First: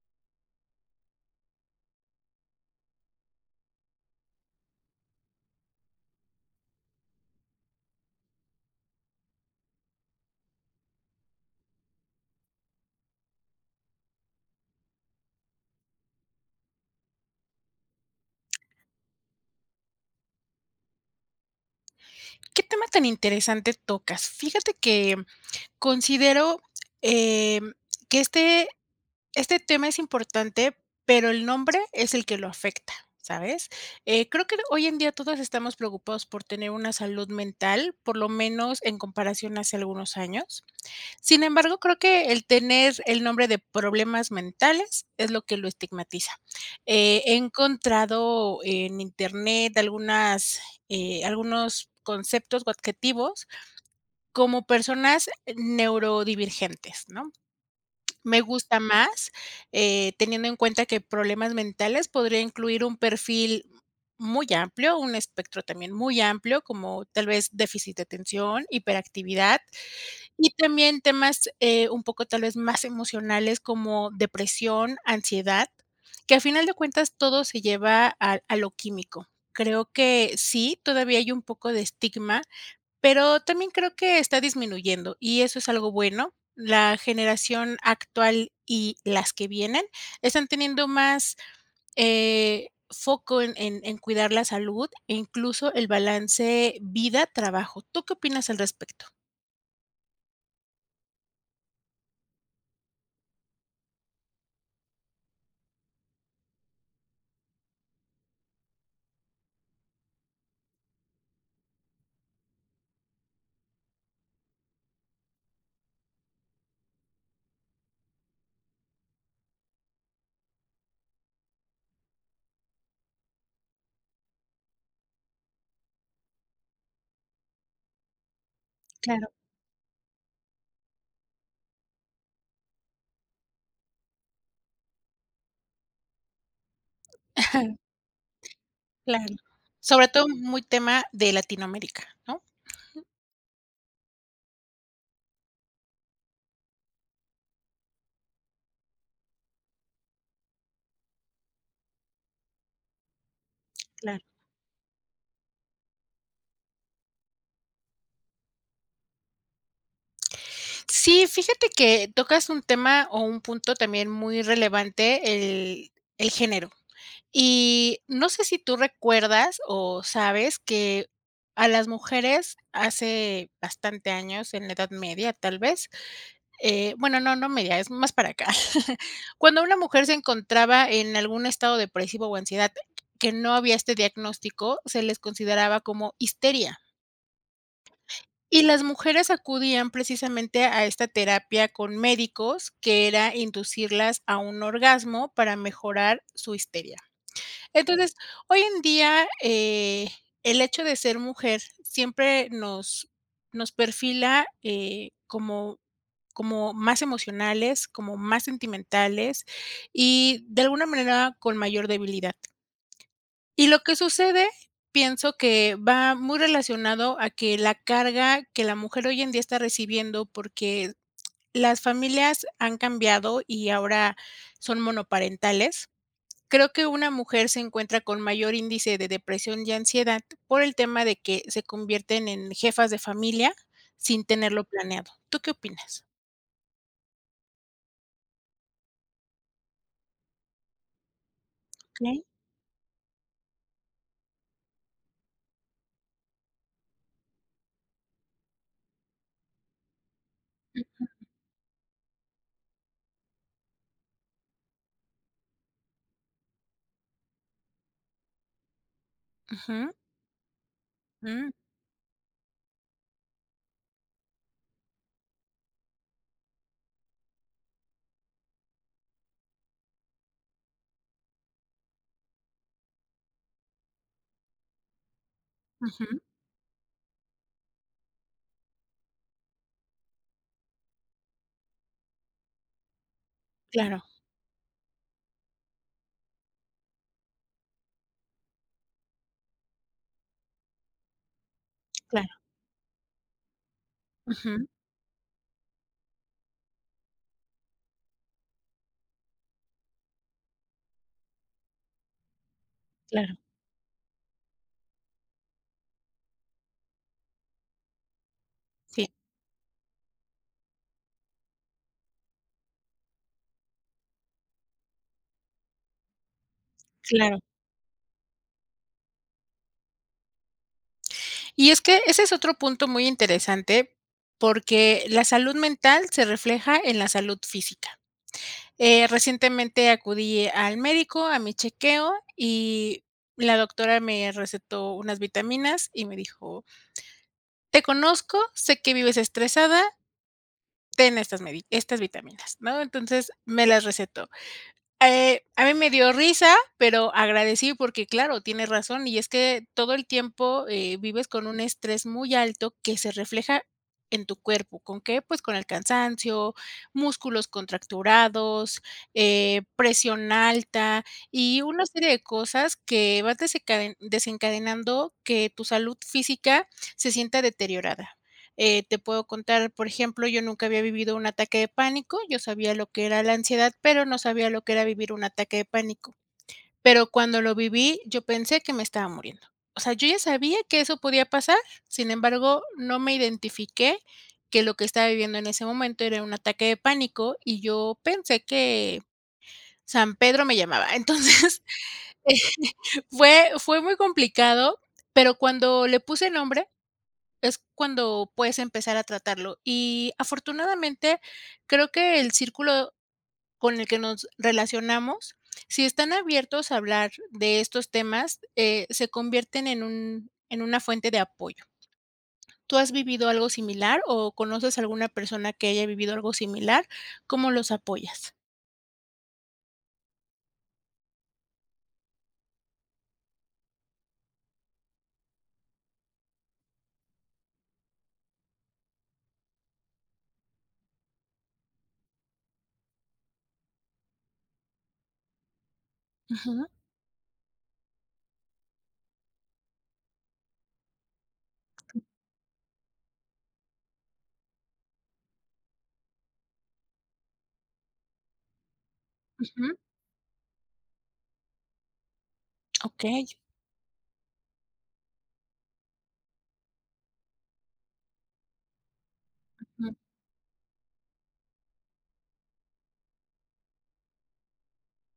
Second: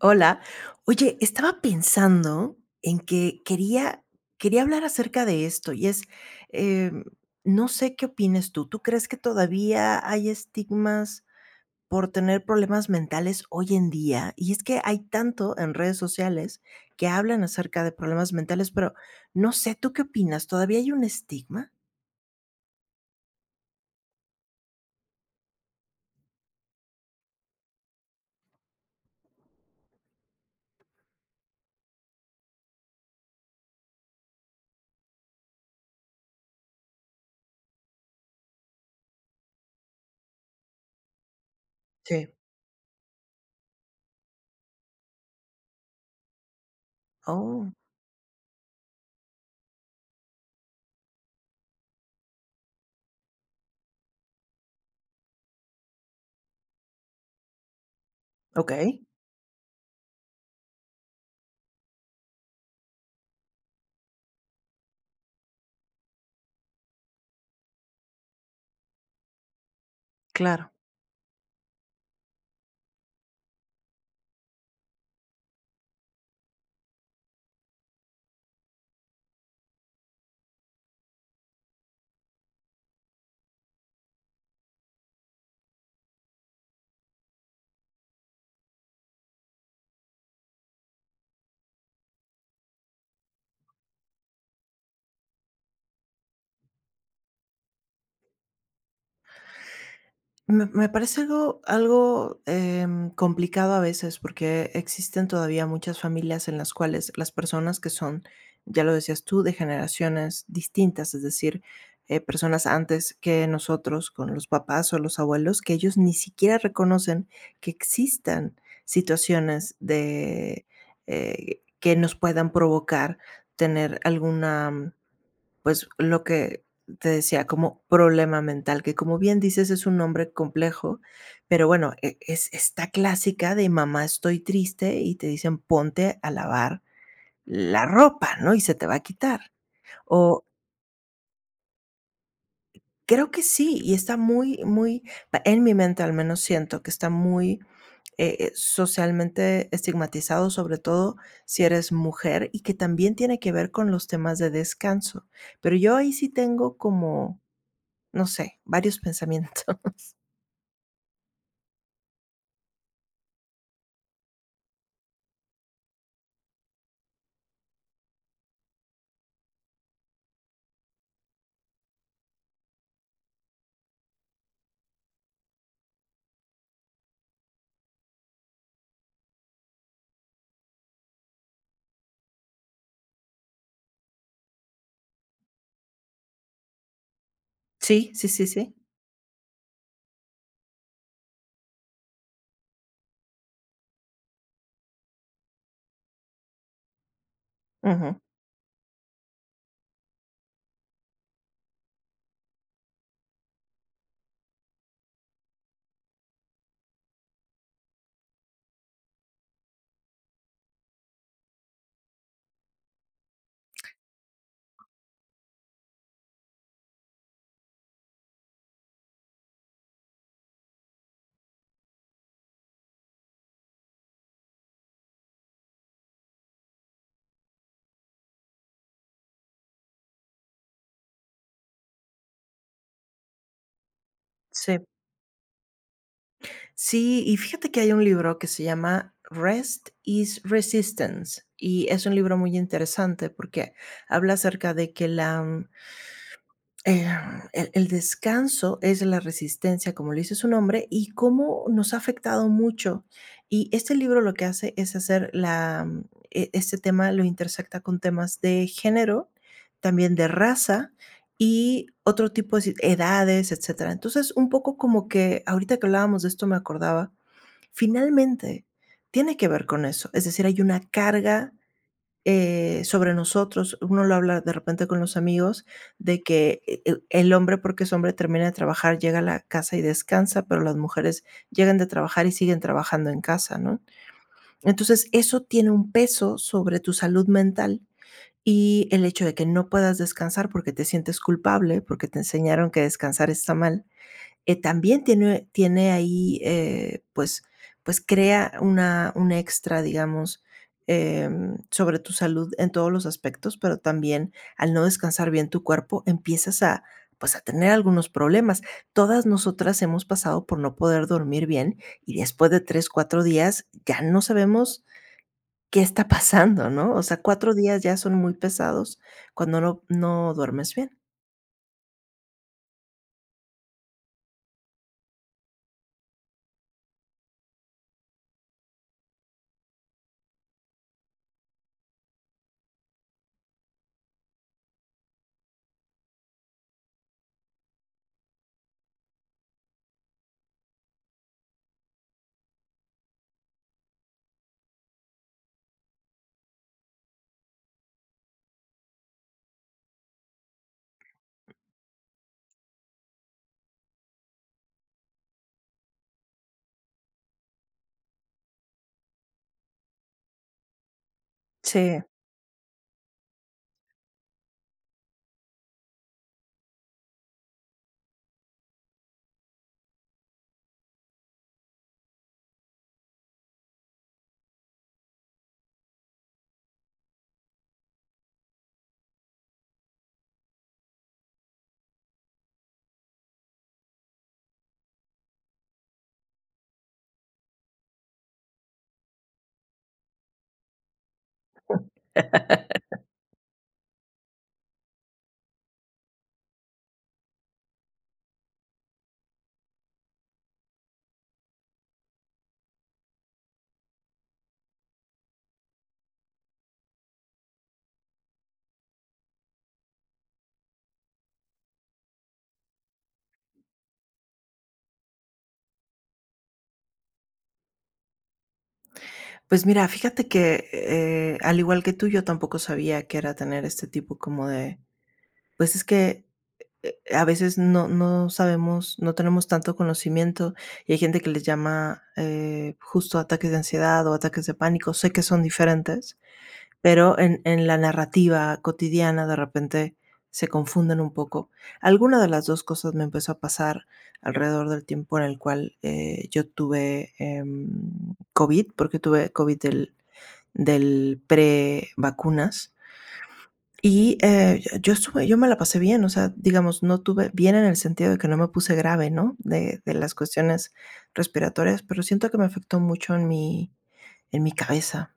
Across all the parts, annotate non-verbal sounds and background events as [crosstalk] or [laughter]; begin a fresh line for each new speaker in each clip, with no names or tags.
Hola. Oye, estaba pensando en que quería hablar acerca de esto, y es, em, no sé qué opines tú. ¿Tú crees que todavía hay estigmas por tener problemas mentales hoy en día? Y es que hay tanto en redes sociales que hablan acerca de problemas mentales, pero no sé, ¿tú qué opinas? ¿Todavía hay un estigma?
Qué tema tan interesante tocas. Fíjate que considero, em, que este tema es importante, pero el nombre es el que lo afecta, ¿sabes? Creo que hoy en día todos estamos preocupados por tener una salud mental, por lo menos en comparación hace algunos años. Sin embargo, creo
Sí.
que el tener el nombre de problemas mentales es lo que lo estigmatiza. He
Oh,
encontrado en Internet algunas, algunos conceptos o adjetivos como personas neurodivergentes, ¿no? Me gusta
okey,
más, teniendo en cuenta que problemas mentales podría incluir un perfil muy amplio, un espectro también muy amplio, como tal vez déficit de atención, hiperactividad y
claro.
también temas, un poco tal vez más emocionales como depresión, ansiedad, que a final de cuentas todo se lleva a lo químico. Creo que sí, todavía hay un poco de estigma, pero también creo que está disminuyendo y eso es algo bueno. La generación actual y las que vienen están teniendo más, foco en cuidar la salud e incluso el balance vida-trabajo. ¿Tú qué opinas al respecto?
Me parece algo, complicado a veces, porque existen todavía muchas familias en las cuales las personas que son, ya lo decías tú, de generaciones distintas, es decir, personas antes que nosotros, con los papás o los abuelos, que ellos ni siquiera reconocen que existan situaciones de, que nos puedan provocar tener alguna, pues, lo que te decía, como problema mental, que como
Claro.
bien dices, es un nombre complejo. Pero bueno, es esta clásica de mamá, estoy triste, y te dicen: ponte a lavar
[laughs]
la ropa, ¿no? Y se te va a
Claro.
quitar.
Sobre todo
O
muy tema de Latinoamérica, ¿no?
creo que sí, y está muy, muy, pa en mi mente al menos siento que está muy, socialmente estigmatizado, sobre todo si eres mujer, y que también tiene que ver con los
Claro.
temas de descanso. Pero yo ahí sí tengo como... No sé, varios pensamientos. [laughs]
Sí, fíjate que tocas un tema o un punto también muy relevante, el género. Y no sé si tú recuerdas o sabes que a las mujeres hace bastante años, en la Edad Media tal vez, bueno, no media, es más para acá. [laughs] Cuando una mujer se encontraba en algún estado depresivo o ansiedad que no había este diagnóstico, se les consideraba como histeria.
Sí, sí, sí,
Y
sí.
las mujeres acudían precisamente a esta terapia con médicos, que era inducirlas a un orgasmo para mejorar su histeria. Entonces,
Ujú.
hoy en día, el hecho de ser mujer siempre nos perfila, como como más emocionales, como más sentimentales y, de alguna manera, con mayor debilidad. Y lo que sucede, pienso que va muy relacionado a que la carga que la mujer hoy en día está recibiendo, porque las familias han cambiado y ahora son monoparentales. Creo que una mujer se encuentra con mayor índice de depresión y ansiedad por el tema de que se convierten en jefas de familia sin tenerlo
Sí.
planeado. ¿Tú qué opinas?
Sí, y fíjate que hay un libro que se llama Rest is Resistance, y es un
Okey.
libro muy interesante porque habla acerca de que la... Eh, el descanso es la resistencia, como lo dice su nombre, y cómo nos ha afectado mucho. Y este libro lo que hace es hacer la, este tema lo intersecta con temas de género,
Ujú,
también de raza
mm,
y otro tipo de edades, etcétera. Entonces, un poco como que ahorita que hablábamos de esto me acordaba, finalmente tiene que ver con eso. Es decir, hay una carga, sobre nosotros. Uno lo habla de repente con los amigos
ujú.
de que el hombre, porque es hombre, termina de trabajar, llega a la casa y descansa, pero las mujeres llegan de trabajar y siguen trabajando en casa, ¿no?
Claro,
Entonces, eso tiene un peso sobre tu salud mental, y el hecho de que no puedas descansar porque te sientes culpable, porque te
claro.
enseñaron que descansar está mal,
Ujú,
también tiene, ahí, pues crea una, un extra, digamos, sobre tu salud en todos los
claro.
aspectos, pero también al no descansar bien tu cuerpo, empiezas a, pues, a tener algunos problemas.
Sí,
Todas nosotras hemos pasado por no poder dormir bien, y después de tres, cuatro días ya no sabemos qué está [laughs] pasando, ¿no? O sea,
claro.
cuatro días ya son muy pesados cuando no, no duermes bien.
Y es que ese es otro punto muy interesante, porque la salud mental se refleja en la salud física. Recientemente acudí al médico, a mi chequeo, y la doctora me recetó unas vitaminas y me dijo: "Te conozco, sé que vives estresada, ten estas medi estas vitaminas", ¿no? Entonces, me las recetó. A mí me dio risa, pero agradecí porque, claro, tienes razón, y es que todo el tiempo, vives con un estrés muy alto que se refleja en tu cuerpo, ¿con qué? Pues con el cansancio, músculos contracturados, presión alta y una
Sí.
serie de cosas que vas desencadenando que tu salud física se sienta deteriorada. Te puedo contar, por ejemplo, yo nunca había vivido un ataque de pánico, yo sabía lo que era la ansiedad, pero no sabía lo que era vivir un ataque de pánico. Pero cuando lo viví, yo pensé que me estaba muriendo. O sea, yo ya sabía que eso podía pasar, sin embargo, no me identifiqué que lo que estaba viviendo en ese momento era un ataque de pánico y yo pensé que San Pedro me llamaba. Entonces, [laughs] eh, fue muy complicado, pero cuando le puse nombre es cuando puedes empezar a tratarlo. Y afortunadamente, creo que el círculo con el que nos relacionamos, si están abiertos a hablar de estos temas, se convierten en un en una fuente de apoyo. ¿Tú has vivido algo similar o conoces a alguna persona que haya vivido algo similar? ¿Cómo los apoyas?
Pues mira, fíjate que, al igual que tú, yo tampoco sabía que era tener este tipo como de... pues es que, a veces no no sabemos, no tenemos tanto conocimiento, y hay gente que les llama, justo ataques de ansiedad o ataques de pánico. Sé que son diferentes,
Ujú,
pero en la narrativa cotidiana de repente se confunden un poco. Alguna de las 2 cosas me empezó a pasar alrededor del tiempo en el cual, yo tuve, COVID, porque tuve COVID
ujú,
del pre-vacunas.
okey.
Y yo estuve, yo me la pasé bien, o sea, digamos, no tuve bien en el sentido de que no me puse grave, ¿no?
Mm,
De las cuestiones respiratorias, pero siento que me afectó mucho en mi cabeza.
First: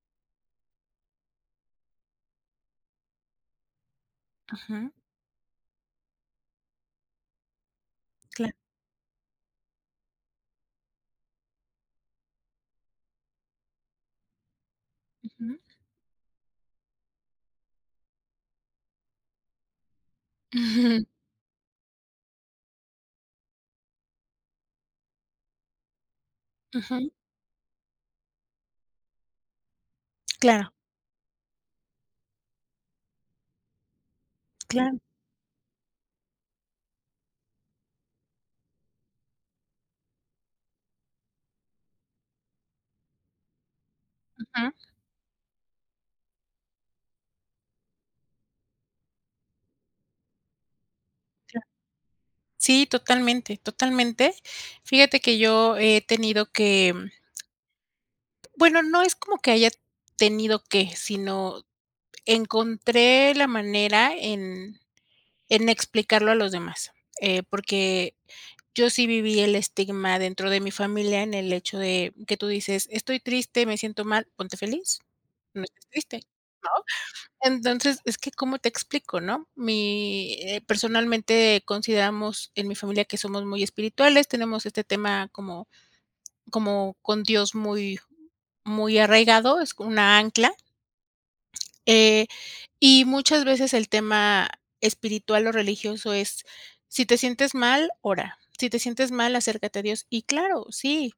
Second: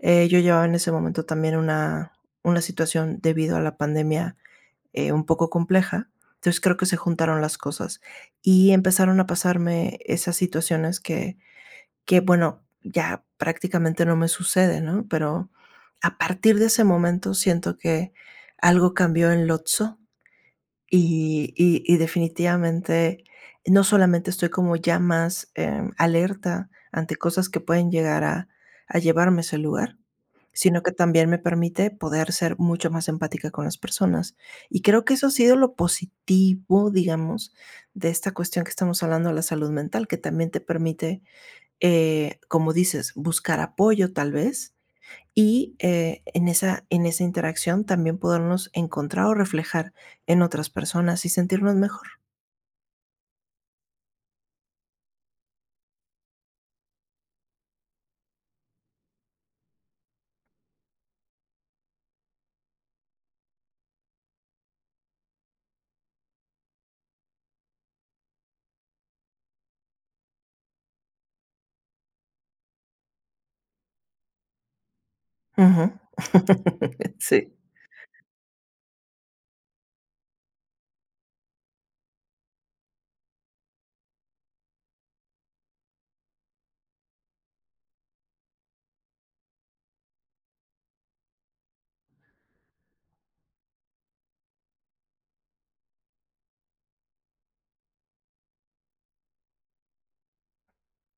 Yo llevaba en ese momento también una situación debido a la pandemia,
ujú,
un poco compleja. Entonces creo que se juntaron las cosas
claro,
y empezaron a pasarme esas situaciones que... que bueno, ya prácticamente no me sucede, ¿no? Pero
ujú.
a partir de ese momento siento que algo cambió en Lotso
Ujú, [laughs]
y, y definitivamente no solamente estoy como ya más alerta
ujú,
ante cosas que pueden llegar a llevarme a ese lugar,
claro,
sino que también me permite poder ser mucho más empática con las personas. Y
claro,
creo que eso ha sido lo positivo, digamos, de esta cuestión que estamos hablando de la salud mental, que también te permite, como dices, buscar apoyo tal
ujú.
vez, y, en esa interacción también podernos encontrar o reflejar en otras personas y sentirnos mejor.
Sí, totalmente, totalmente. Fíjate que yo he tenido que, bueno, no es como que haya tenido que, sino encontré la manera en explicarlo a los demás, porque yo sí viví el estigma dentro de mi familia en el hecho de que tú dices: "Estoy triste, me siento mal", ponte feliz, no estés
Ujú.
triste.
[laughs] Sí,
Entonces, es que, ¿cómo te explico, no? Mi, personalmente consideramos en mi familia que somos muy espirituales, tenemos este tema como como con Dios muy muy arraigado, es una ancla, eh, y muchas veces el tema espiritual o religioso es, si te sientes mal, ora, si te sientes mal, acércate a Dios. Y claro, sí,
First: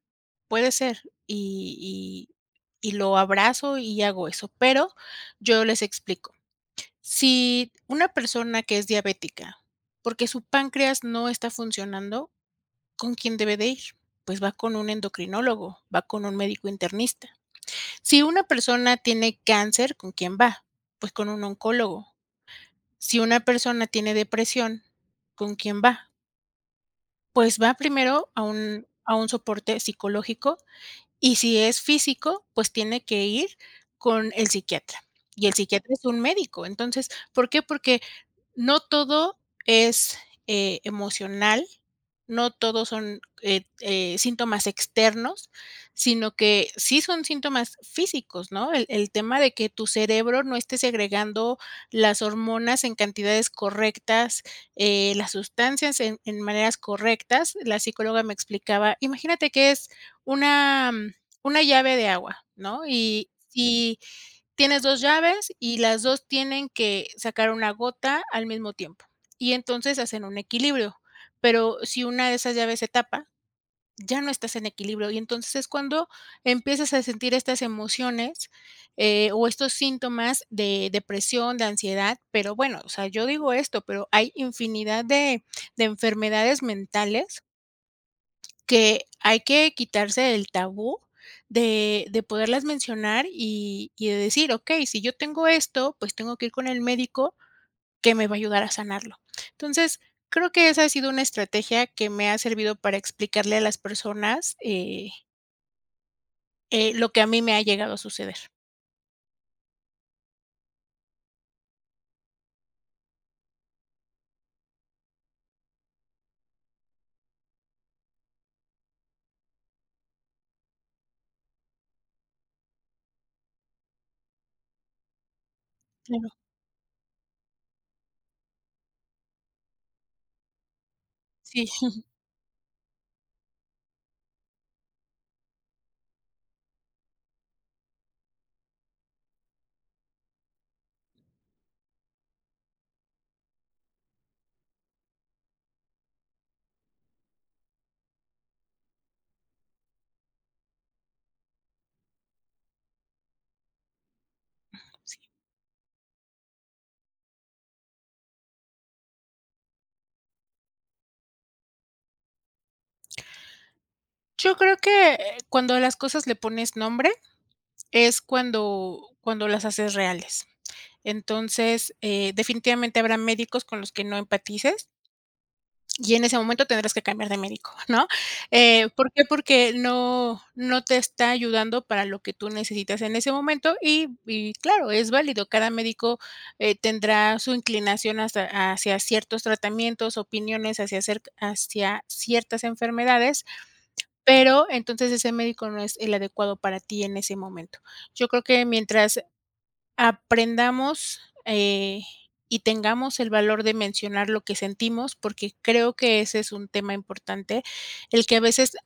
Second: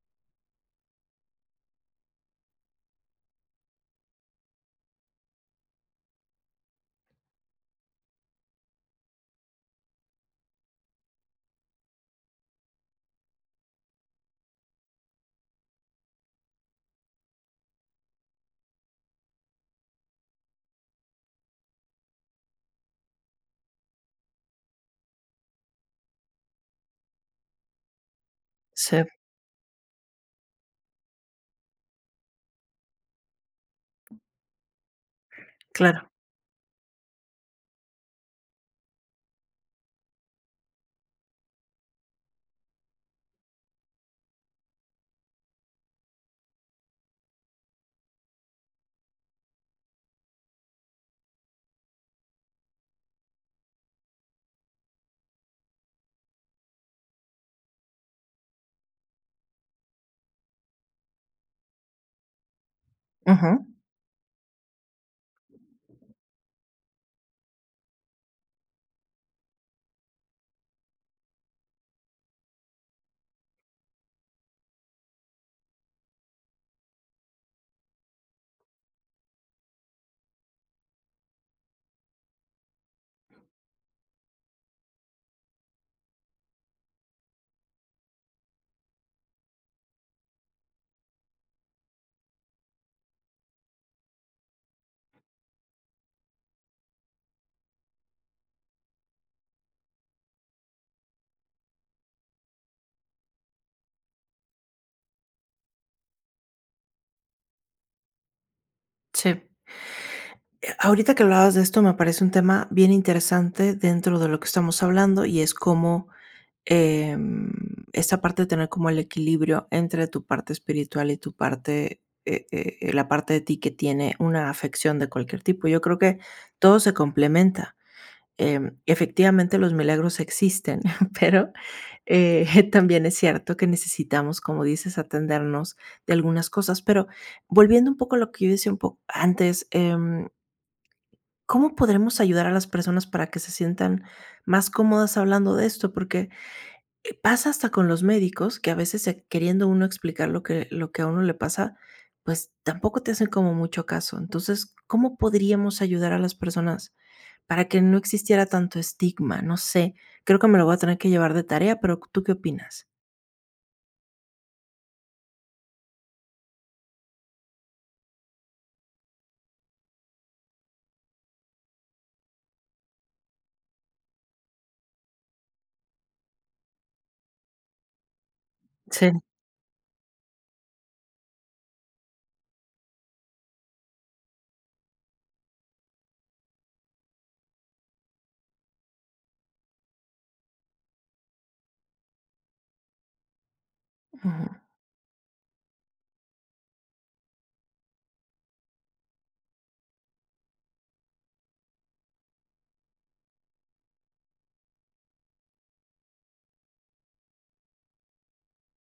puede ser, y lo abrazo y hago eso, pero yo les explico. Si una persona que es diabética, porque su páncreas no está funcionando, ¿con quién debe de ir? Pues va con un endocrinólogo, va con un médico internista. Si una persona tiene cáncer, ¿con quién va? Pues con un oncólogo. Si una persona tiene depresión, ¿con quién va? Pues va primero a
sí,
un soporte psicológico y si es físico, pues tiene que ir con el psiquiatra. Y el psiquiatra es
claro.
un médico. Entonces, ¿por qué? Porque no todo es emocional, no todos son síntomas externos, sino que sí son síntomas físicos, ¿no? El tema de que tu cerebro no esté segregando las hormonas en cantidades correctas, las sustancias en maneras correctas. La psicóloga me explicaba, imagínate que es una, mm, una llave de agua, ¿no? Y,
Ujú,
y tienes 2 llaves y las 2 tienen que sacar una gota al mismo tiempo, y entonces hacen un equilibrio, pero si una de esas llaves se tapa, ya no estás en equilibrio, y entonces es cuando empiezas a sentir estas emociones, o estos síntomas de depresión, de ansiedad, pero bueno, o sea, yo digo esto, pero hay infinidad de enfermedades mentales que hay que quitarse el tabú de poderlas mencionar y de decir: "Okey, si yo tengo esto, pues tengo que ir con el médico que me va a ayudar a sanarlo". Entonces, creo que esa ha sido una estrategia que me ha servido para explicarle a las personas, lo que a mí me ha llegado a suceder.
sí. Ahorita que hablabas de esto, me parece un tema bien interesante dentro de lo que estamos hablando, y es cómo... Em, esa parte de tener como el equilibrio entre tu parte espiritual y tu parte, la parte de ti que tiene una afección de cualquier tipo. Yo creo que
Claro,
todo se complementa. Efectivamente, los milagros existen, [laughs] pero
sí.
[laughs] también es cierto que necesitamos, como dices, atendernos de algunas cosas. Pero volviendo un poco a lo que yo decía un poco antes, ¿cómo podremos ayudar a las personas para que se sientan más cómodas hablando de esto? Porque pasa hasta con los médicos, que a veces, queriendo uno explicar lo que a uno le pasa, pues, tampoco te hacen como mucho caso. Entonces, ¿cómo podríamos ayudar a las personas para que no existiera tanto estigma? No sé, creo que me lo voy a tener que llevar de tarea, pero ¿tú qué opinas?
Yo creo que, cuando a las cosas le pones nombre, es cuando las haces reales. Entonces, definitivamente habrá médicos con los que no empatices, y en ese momento tendrás que cambiar de médico, ¿no? ¿Por
Sí.
qué? Porque no te está ayudando para lo que tú necesitas en ese momento y claro, es válido. Cada médico, tendrá su inclinación hasta hacia ciertos tratamientos, opiniones hacia cer hacia ciertas enfermedades,
Ujú.
pero entonces ese médico no es el adecuado para ti en ese momento. Yo creo que mientras aprendamos, y tengamos el valor de mencionar lo que sentimos, porque creo que ese es un tema importante, el que a veces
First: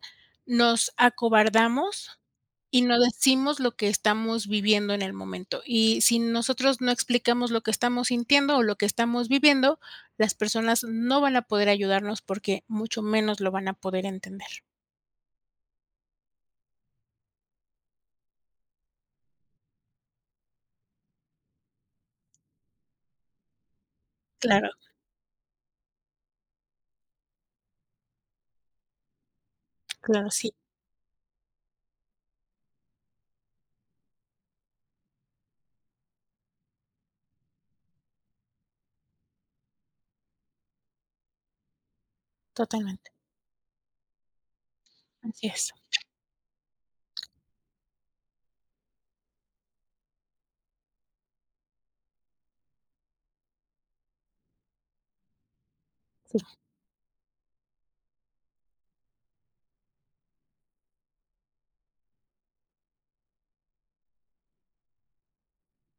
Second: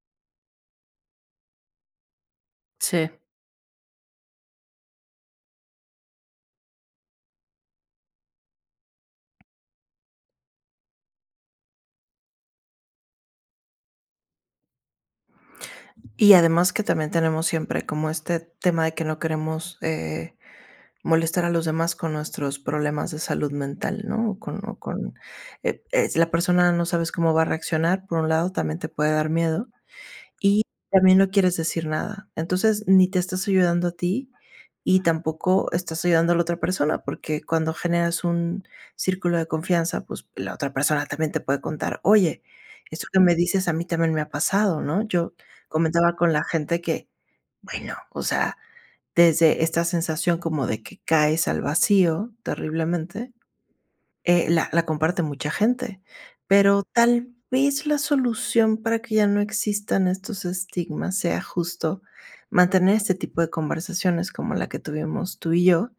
nos acobardamos y no
Sí.
decimos lo que estamos viviendo en el momento. Y si nosotros no explicamos lo que estamos sintiendo o lo que estamos viviendo, las personas no van a poder ayudarnos porque mucho menos lo van a poder entender.
Y además que también tenemos siempre como este tema de que no queremos, molestar a los demás con nuestros problemas de salud mental, ¿no? O con,
Claro,
es la persona, no sabes cómo va a reaccionar, por un lado, también te puede dar miedo,
claro, sí,
y también no quieres decir nada. Entonces, ni te estás ayudando a ti y tampoco estás ayudando a la otra persona, porque cuando generas un círculo de confianza, pues la otra persona también te puede contar: oye, esto
totalmente.
que me dices a mí también me ha pasado, ¿no? Yo
Así es.
comentaba con la gente que, bueno, o sea, desde esta sensación como de que caes al vacío terriblemente, la comparte mucha gente,
Sí.
pero tal vez la solución para que ya no existan estos estigmas sea justo mantener este tipo de conversaciones como la que tuvimos tú y yo.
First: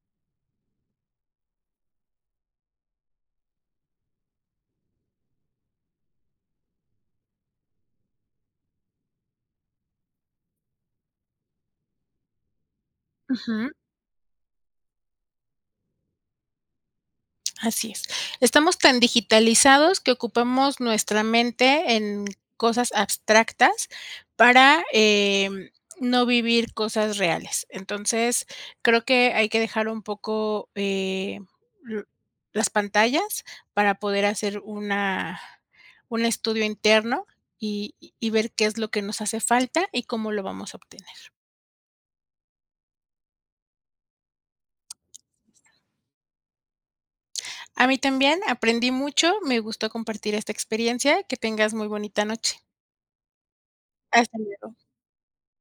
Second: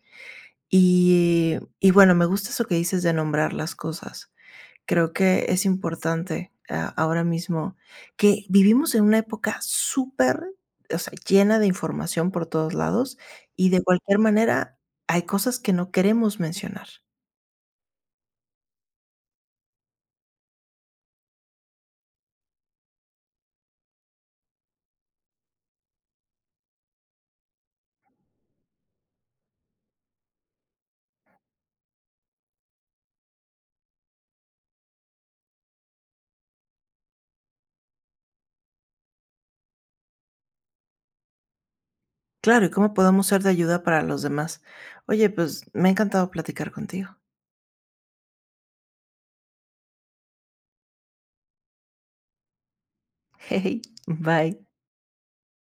Y bueno, me gusta eso que dices de nombrar las cosas. Creo que es importante, ah, ahora mismo que vivimos en una época súper, o sea, llena de información por todos lados, y de cualquier manera hay cosas que no queremos mencionar.
Así es. Estamos tan digitalizados que ocupamos nuestra mente en cosas abstractas para, no vivir cosas reales. Entonces, creo que hay que dejar un poco, l las pantallas para poder hacer una un estudio interno y ver qué es lo que nos hace falta y cómo lo vamos a obtener.
Claro. ¿Y cómo podemos ser de ayuda para los demás? Oye, pues me ha encantado platicar contigo.
A mí también, aprendí mucho, me gustó compartir esta experiencia, que tengas muy bonita noche.
[laughs] Hey,
Hasta
bye.
luego.